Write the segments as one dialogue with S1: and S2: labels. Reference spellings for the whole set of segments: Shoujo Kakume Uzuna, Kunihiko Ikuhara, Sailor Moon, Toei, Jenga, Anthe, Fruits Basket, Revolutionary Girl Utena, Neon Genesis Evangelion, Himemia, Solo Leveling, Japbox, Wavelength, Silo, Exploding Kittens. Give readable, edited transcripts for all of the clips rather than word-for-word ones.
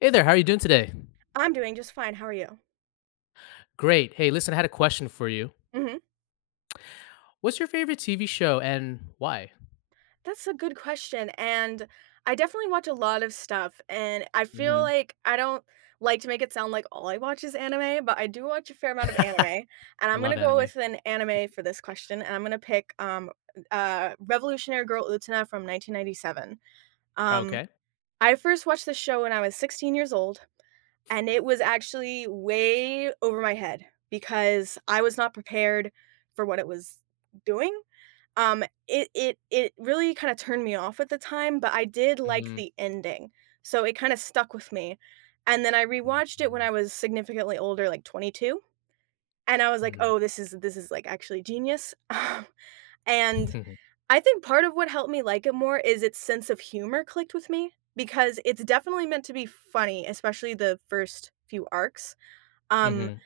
S1: Hey there, how are you doing today?
S2: I'm doing just fine, how are you?
S1: Great. Hey, listen, I had a question for you.
S2: Mhm.
S1: What's your favorite TV show and why?
S2: That's a good question, and I definitely watch a lot of stuff, and I feel
S1: Mhm.
S2: like I don't like to make it sound like all I watch is anime, but I do watch a fair amount of anime, and I'm
S1: Love
S2: gonna go
S1: anime.
S2: with an anime for this question, and I'm gonna pick, Revolutionary Girl Utena from 1997. Um,
S1: Okay.
S2: I first watched this show when I was 16 years old, and it was actually way over my head because I was not prepared for what it was doing. It really kinda turned me off at the time, but I did like
S1: Mhm.
S2: the ending, so it kinda stuck with me, and then I rewatched it when
S1: Mhm.
S2: I was significantly older, like 22, and I was like,
S1: Mhm.
S2: "Oh, this is, like, actually genius," and
S1: Mhm.
S2: I think part of what helped me like it more is its sense of humor clicked with me, because it's definitely meant to be funny, especially the first few arcs. Um,
S1: Mhm.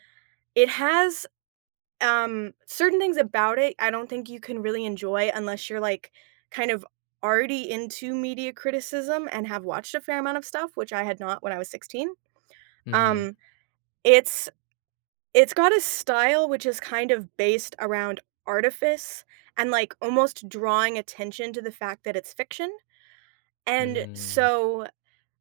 S2: it has, certain things about it, I don't think you can really enjoy unless you're, like, kind of already into media criticism and have watched a fair amount of stuff, which I had not when I was 16.
S1: Mhm.
S2: Um, it's got a style which is kind of based around artifice and, like, almost drawing attention to the fact that it's fiction, and
S1: Mhm.
S2: so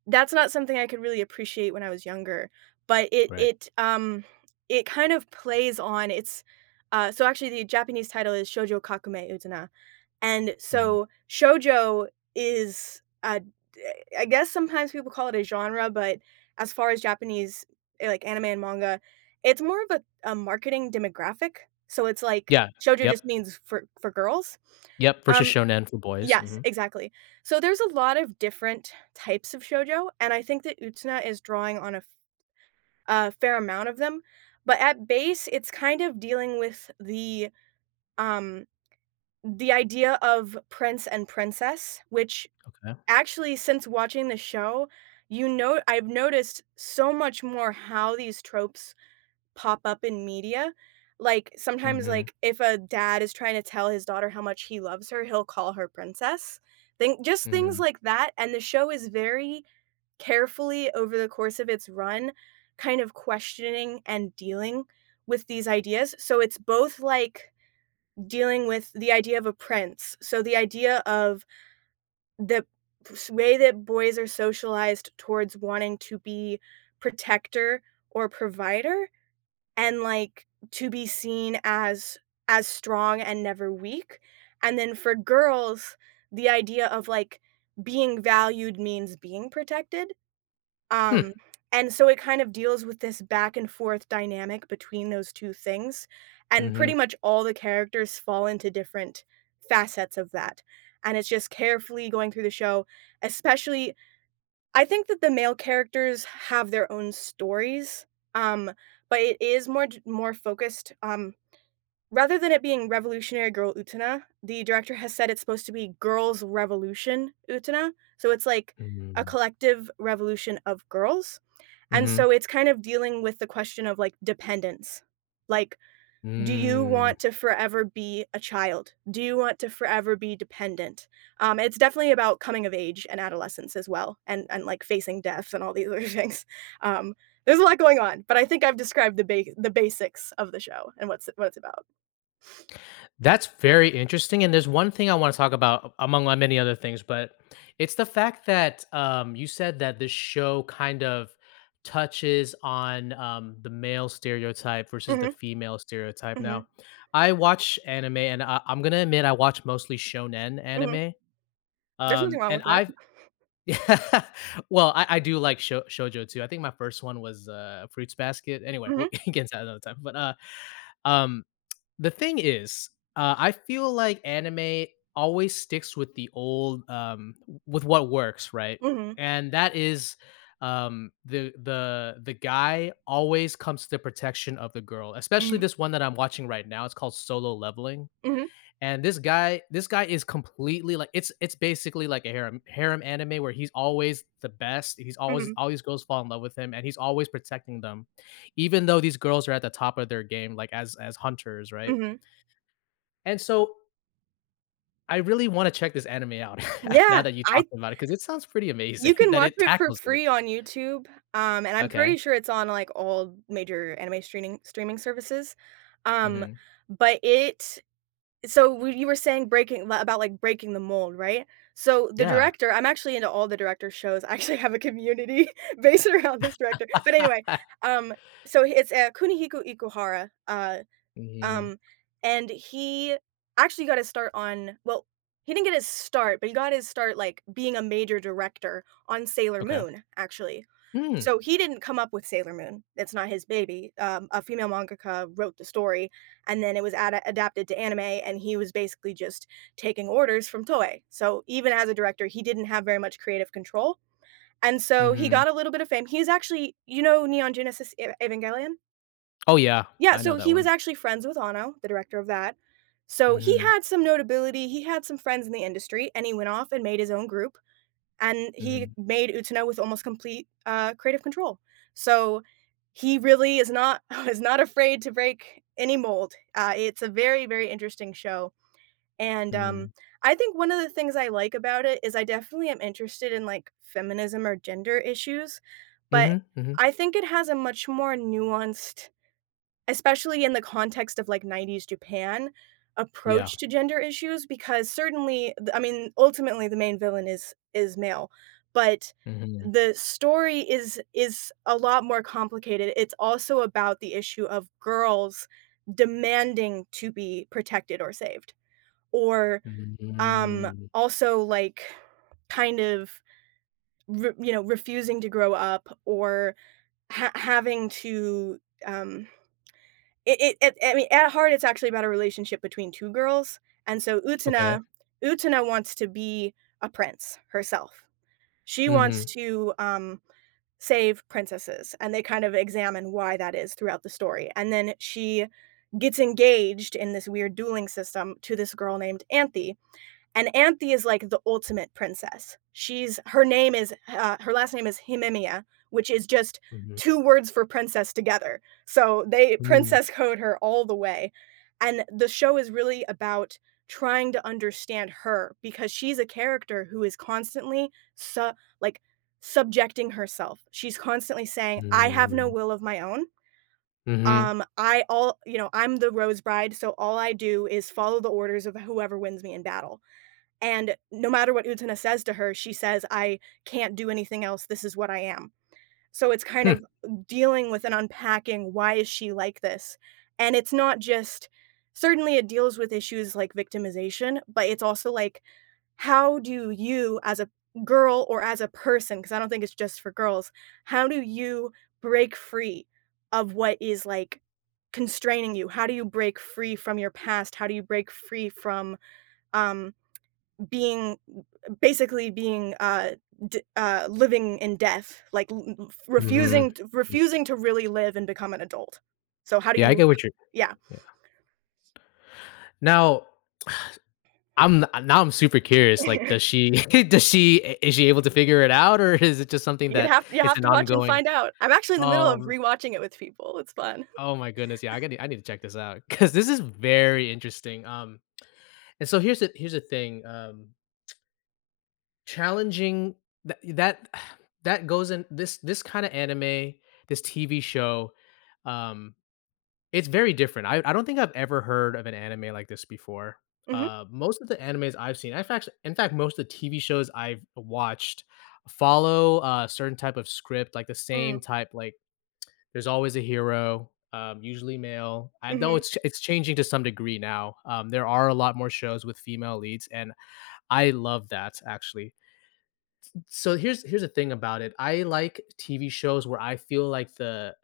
S2: that's not something I could really appreciate when I was younger, but it
S1: Right.
S2: it, um, it kind of plays on so actually the Japanese title is Shoujo Kakume Uzuna, and
S1: Mhm.
S2: so shoujo is, d I guess sometimes people call it a genre, but as far as Japanese, like, anime and manga, it's more of a marketing demographic, so it's like
S1: Yeah.
S2: shoujo
S1: Yep.
S2: just means for girls.
S1: Yep. Versus
S2: um
S1: shonen for boys.
S2: Yes,
S1: Mhm.
S2: exactly. So there's a lot of different types of shoujo, and I think that Utena is drawing on a fair amount of them. But at base, it's kind of dealing with the, um, the idea of prince and princess, which
S1: Okay.
S2: actually, since watching the show, you know, I've noticed so much more how these tropes pop up in media. Like, sometimes,
S1: Mhm.
S2: like, if a dad is trying to tell his daughter how much he loves her, he'll call her princess. Think just things
S1: Mhm.
S2: like that, and the show is very carefully over the course of its run kind of questioning and dealing with these ideas. So it's both, like, dealing with the idea of a prince, so the idea of the way that boys are socialized towards wanting to be protector or provider, and, like, to be seen as strong and never weak, and then for girls, the idea of, like, being valued means being protected,
S1: Hmm.
S2: um, and so it kind of deals with this back and forth dynamic between those 2 things, and pretty
S1: Mhm.
S2: much all the characters fall into different facets of that, and it's just carefully going through the show, especially I think that the male characters have their own stories, um, but it is more j more focused, rather than it being Revolutionary Girl Utena, the director has said it's supposed to be Girls Revolution Utena, so it's like a
S1: Mhm.
S2: collective revolution of girls, and
S1: Mhm.
S2: so it's kind of dealing with the question of, like, dependence. Like, do you
S1: Mm.
S2: want to forever be a child? Do you want to forever be dependent? It's definitely about coming of age and adolescence as well, and like facing death and all these other things. Um, there's a lot going on, but I think I've described the the basics of the show and what it's about.
S1: That's very interesting, and there's one thing I wanna talk about among my many other things, but it's the fact that, you said that this show kind of touches on, the male stereotype versus the
S2: hmm
S1: female stereotype.
S2: hmm
S1: Now, I watch anime, and I'm gonna admit I watch mostly shonen
S2: hmm
S1: anime,
S2: There's nothing wrong
S1: and
S2: with that.
S1: I've well, I do like shoujo too. I think my first one was, Fruits Basket. Anyway, we'll
S2: Mhm,
S1: get into that another time, but, um the thing is, I feel like anime always sticks with the old, with what works, right?
S2: mhm,
S1: And that is, the the guy always comes to the protection of the girl, especially
S2: mhm,
S1: this one that I'm watching right now. It's called Solo Leveling,
S2: mhm,
S1: and this guy is completely like it's basically like a harem anime where he's always the best. He's
S2: mhm,
S1: always girls fall in love with him, and he's always protecting them, even though these girls are at the top of their game, like as hunters, right?
S2: mhm.
S1: And so I really wanna check this anime out now
S2: Yeah,
S1: that you
S2: I
S1: talked about it because it sounds pretty amazing
S2: You can
S1: that
S2: watch
S1: it
S2: it for
S1: tackles it.
S2: free on YouTube, and I'm
S1: Okay.
S2: pretty sure it's on, like, all major anime streaming services, um,
S1: Mhm.
S2: but it so when you were saying breaking li about, like, breaking the mold, right? So the
S1: Yeah.
S2: director I'm actually into all the director shows, I actually have a community based around this director, but anyway, um, so it's, Kunihiko Ikuhara.
S1: Mhm.
S2: Um, and he actually got his start on well, he didn't get his start, but he got his start, like, being a major director on Sailor
S1: Okay.
S2: Moon, actually.
S1: Mm.
S2: So he didn't come up with Sailor Moon, it's not his baby, a female mangaka wrote the story, and then it was adapted to anime, and he was basically just taking orders from Toei. So even as a director, he didn't have very much creative control, and so he
S1: Mhm.
S2: got a little bit of fame. He's actually you know Neon Genesis E Evangelion?
S1: Oh, yeah.
S2: Yeah,
S1: I know
S2: so
S1: that
S2: he was
S1: one.
S2: actually friends with Ono, the director of that. So he
S1: Mhm.
S2: had some notability, he had some friends in the industry, and he went off and made his own group, and he
S1: Mhm.
S2: made Utano with almost complete creative control. So he really is not is not afraid to break any mold. It's a very interesting show, and
S1: Mm.
S2: I think one of the things I like about it is I definitely am interested in like feminism or gender issues, but
S1: Mhm. Mhm.
S2: I think it has a much more nuanced especially in the context of, like, 90s Japan
S1: Yeah.
S2: approach to gender issues because certainly the I mean, ultimately, the main villain is male, but
S1: Mhm.
S2: the story is a lot more complicated. It's also about the issue of girls demanding to be protected or saved, or, um,
S1: Mm.
S2: also, like, kind of re you know, refusing to grow up or ha having to, um it it it I mean, at heart, it's actually about a relationship between two girls, and so
S1: Okay.
S2: Utena wants to be a prince herself. She wants
S1: Mhm.
S2: to, save princesses, and they kind of examine why that is throughout the story, and then she gets engaged in this weird dueling system to this girl named Anthe, and Anthe is like the ultimate princess. She's her name is her last name is Himemia, which is just
S1: Mhm.
S2: two words for princess together. So they
S1: Mm.
S2: princess code her all the way. And the show is really about trying to understand her because she's a character who is constantly like subjecting herself. She's constantly saying, "I have no
S1: Mm.
S2: will of my own."
S1: Mhm.
S2: I all you know, I'm the rose bride, so all I do is follow the orders of whoever wins me in battle. And no matter what Utena says to her, she says, "I can't do anything else. This is what I am." So it's kind
S1: Hmm.
S2: of dealing with and unpacking why is she like this? And it's not just certainly it deals with issues like victimization, but it's also like how do you as a girl or as a person, because I don't think it's just for girls, how do you break free of what is like constraining you? How do you break free from your past? How do you break free from um being basically being living in death, like
S1: Mhm. Mhm.
S2: refusing to really live and become an adult. So how do
S1: Yeah, I
S2: you?
S1: get what you're
S2: Yeah,
S1: yeah. Now now I'm super curious. Like, does she does she is she able to figure it out, or is it just something that
S2: you
S1: it's
S2: have
S1: an
S2: to watch and
S1: ongoing?
S2: find out. I'm actually in the middle of
S1: Um,
S2: rewatching it with people. It's fun.
S1: oh my goodness, yeah, I need to check this out because this is very interesting. And so here's the thing. Challenging that that goes in this kind of anime, this TV show. Um, It's very different. I don't think I've ever heard of an anime like this before.
S2: Mhm.
S1: Most of the animes I've seen, I've actually, in fact, most of the TV shows I've watched follow a certain type of script, like the same
S2: Mm.
S1: type. Like, there's always a hero, usually male. I know
S2: Mhm.
S1: it's changing to some degree now. There are a lot more shows with female leads, and I love that actually. So here's the thing about it. I like TV shows where I feel like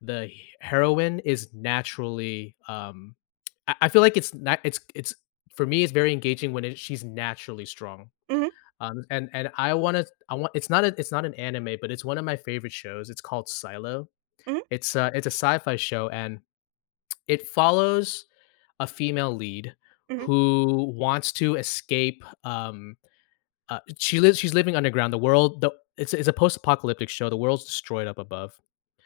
S1: the heroine is naturally I feel like it's not it's it's for me it's very engaging she's naturally strong.
S2: Mhm.
S1: And I want it's not an anime but it's one of my favorite shows. It's called Silo.
S2: Mhm.
S1: It's a sci-fi show and it follows a female lead
S2: Mhm.
S1: who wants to escape she's living underground. The world the it's a post-apocalyptic show. The world's destroyed up above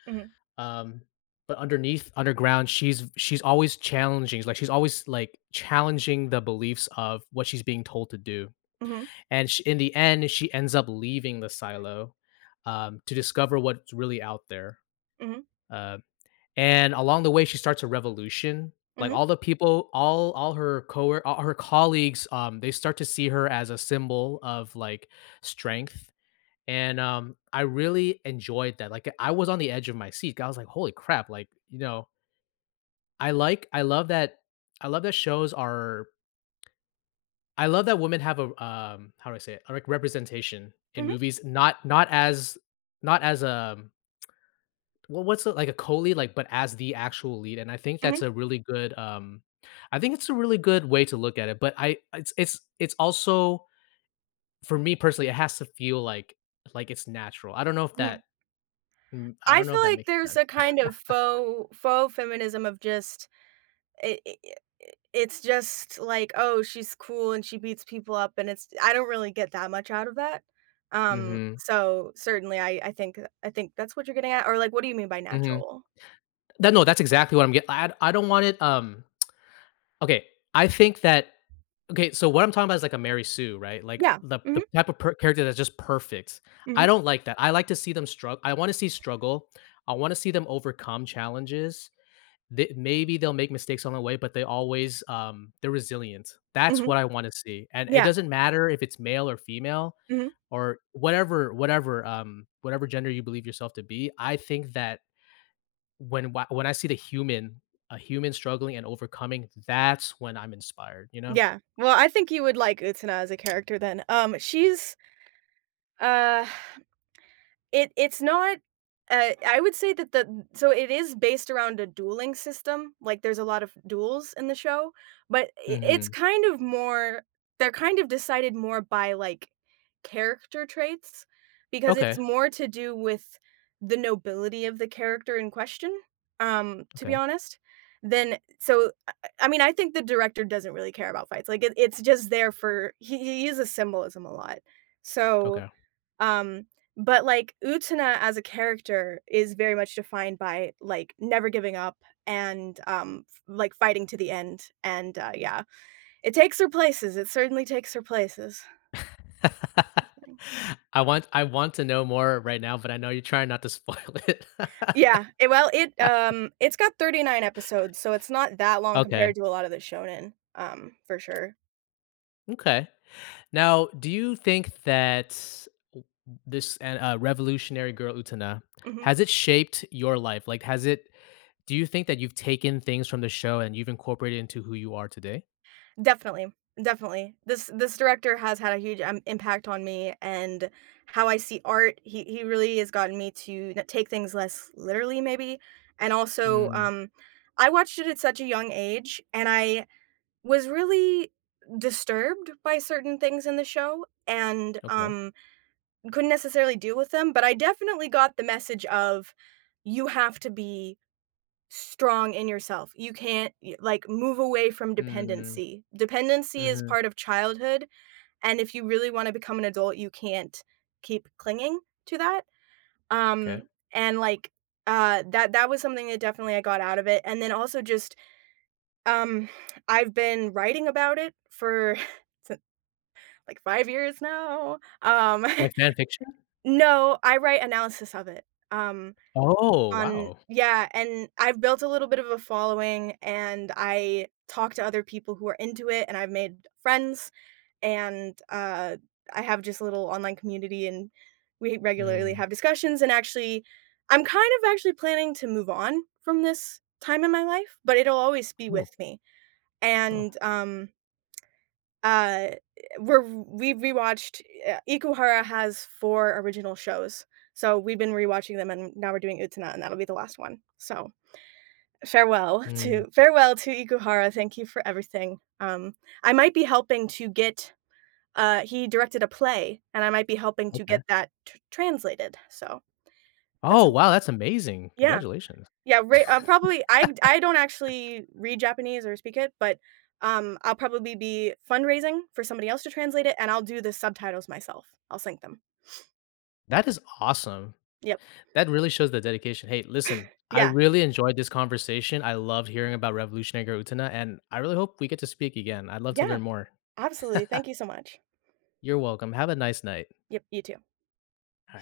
S2: Mhm.
S1: um, but underneath, underground, she's always challenging. Like she's always like challenging the beliefs of what she's being told to do.
S2: Mhm.
S1: And she, in the end, she ends up leaving the silo to discover what's really out there.
S2: Mhm,
S1: Uh, and along the way, she starts a revolution. Like
S2: mhm,
S1: all the people, all her co all her colleagues, they start to see her as a symbol of like strength. And I really enjoyed that. Like I was on the edge of my seat. I was like, "Holy crap!" Like you know, I like I love that I love that shows are I love that women have a, how do I say it? Like, representation in
S2: mhm,
S1: movies, not as not as, a. Well, what's it like a co-lead, like, but as the actual lead, and I think that's
S2: mhm,
S1: a really good, I think it's a really good way to look at it, but I it's also for me personally, it has to feel like it's natural. I don't know if
S2: mhm.
S1: that I
S2: I
S1: don't know
S2: feel
S1: if that
S2: like
S1: makes
S2: there's
S1: sense.
S2: a kind of faux feminism of just it. i it's just like, "Oh, she's cool and she beats people up," and it's I don't really get that much out of that.
S1: Mhm,
S2: So certainly I think that's what you're getting at, or like, what do you mean by
S1: mhm.
S2: natural?
S1: That no, that's exactly what I'm getting. I don't want it, okay, I think that okay, so what I'm talking about is like a Mary Sue, right? Like
S2: Yeah.
S1: the
S2: Mhm,
S1: type of character that's just perfect. I
S2: mhm,
S1: don't like that. I like to see them struggle. I want to see struggle. I want to see them overcome challenges. Maybe they'll make mistakes on the way, but they always they're resilient. That's
S2: mhm,
S1: what I want to see. And it
S2: yeah,
S1: doesn't matter if it's male or female
S2: mhm,
S1: or whatever whatever gender you believe yourself to be. I think that when I see the human a human struggling and overcoming, that's when I'm inspired, you know?
S2: yeah. Well, I think you would like Utsuna as a character then. She's, uh it's not I would say that the so it is based around a dueling system, like, there's a lot of duels in the show, but I it's
S1: Mhm.
S2: kind of more they're kind of decided more by, like, character traits because it's
S1: Okay.
S2: more to do with the nobility of the character in question, to be
S1: Okay.
S2: honest, then so, I mean, I think the director doesn't really care about fights, like, it's just there for he uses symbolism a lot, so
S1: Okay.
S2: um, but like Utana as a character is very much defined by like never giving up and like fighting to the end. And yeah, it takes her places. It certainly takes her places. Poor thing.
S1: I want to know more right now, but I know you're trying not to spoil it.
S2: Yeah, it, well, it it's got 39 episodes, so it's not that long
S1: Okay,
S2: compared to a lot of the shonen, for sure.
S1: okay. Now, do you think that w this, an Revolutionary Girl Utena,
S2: Mhm.
S1: has it shaped your life? Like, has it do you think that you've taken things from the show and you've incorporated it into who you are today?
S2: Definitely, definitely. This director has had a huge, impact on me and how I see art. He really has gotten me to n take things less literally maybe, and
S1: Mm,
S2: also,
S1: mm-hmm.
S2: I watched it at such a young age, and I was really disturbed by certain things in the show and,
S1: Okay.
S2: couldn't necessarily deal with them, but I definitely got the message of, "You have to be strong in yourself. You can't y like, move away from
S1: Mm,
S2: dependency. Dependency is
S1: mhm,
S2: part of childhood, and if you really wanna become an adult, you can't keep clinging to that,
S1: 'kay.
S2: um, and, like, that that was something that definitely I got out of it, and then also just, um, I've been writing about it for si like, 5 years now,
S1: Like fan fiction?
S2: No, I write analysis of it, um
S1: Oh,
S2: On
S1: wow.
S2: yeah, and I've built a little bit of a following, and I talk to other people who are into it, and I've made friends, and, I have just a little online community, and we regularly
S1: Mm.
S2: have discussions, and actually I'm kind of actually planning to move on from this time in my life, but it'll always be
S1: Oh,
S2: with me,
S1: oh.
S2: and, uh, we're we rewatched Ikuhara has 4 original shows, so we've been rewatching them, and now we're doing Utena, and that'll be the last one. So,
S1: Mm,
S2: farewell to Ikuhara, thank you for everything. I might be helping to get he directed a play, and I might be helping to
S1: okay.
S2: get that tr translated, so that's
S1: Oh,
S2: an
S1: wow, that's amazing.
S2: yeah.
S1: Congratulations.
S2: Yeah, re probably I don't actually read Japanese or speak it, but, I'll probably be fundraising for somebody else to translate it, and I'll do the subtitles myself. I'll sync them.
S1: That is awesome.
S2: Yep.
S1: That really shows the dedication. Hey, listen, I
S2: Yeah.
S1: really enjoyed this conversation. I loved hearing about Revolutionary Guard Utana, and I really hope we get to speak again. I'd love to
S2: Yeah,
S1: learn more.
S2: absolutely. Thank you so much.
S1: You're welcome. Have a nice night.
S2: Yep, you too.
S1: All right.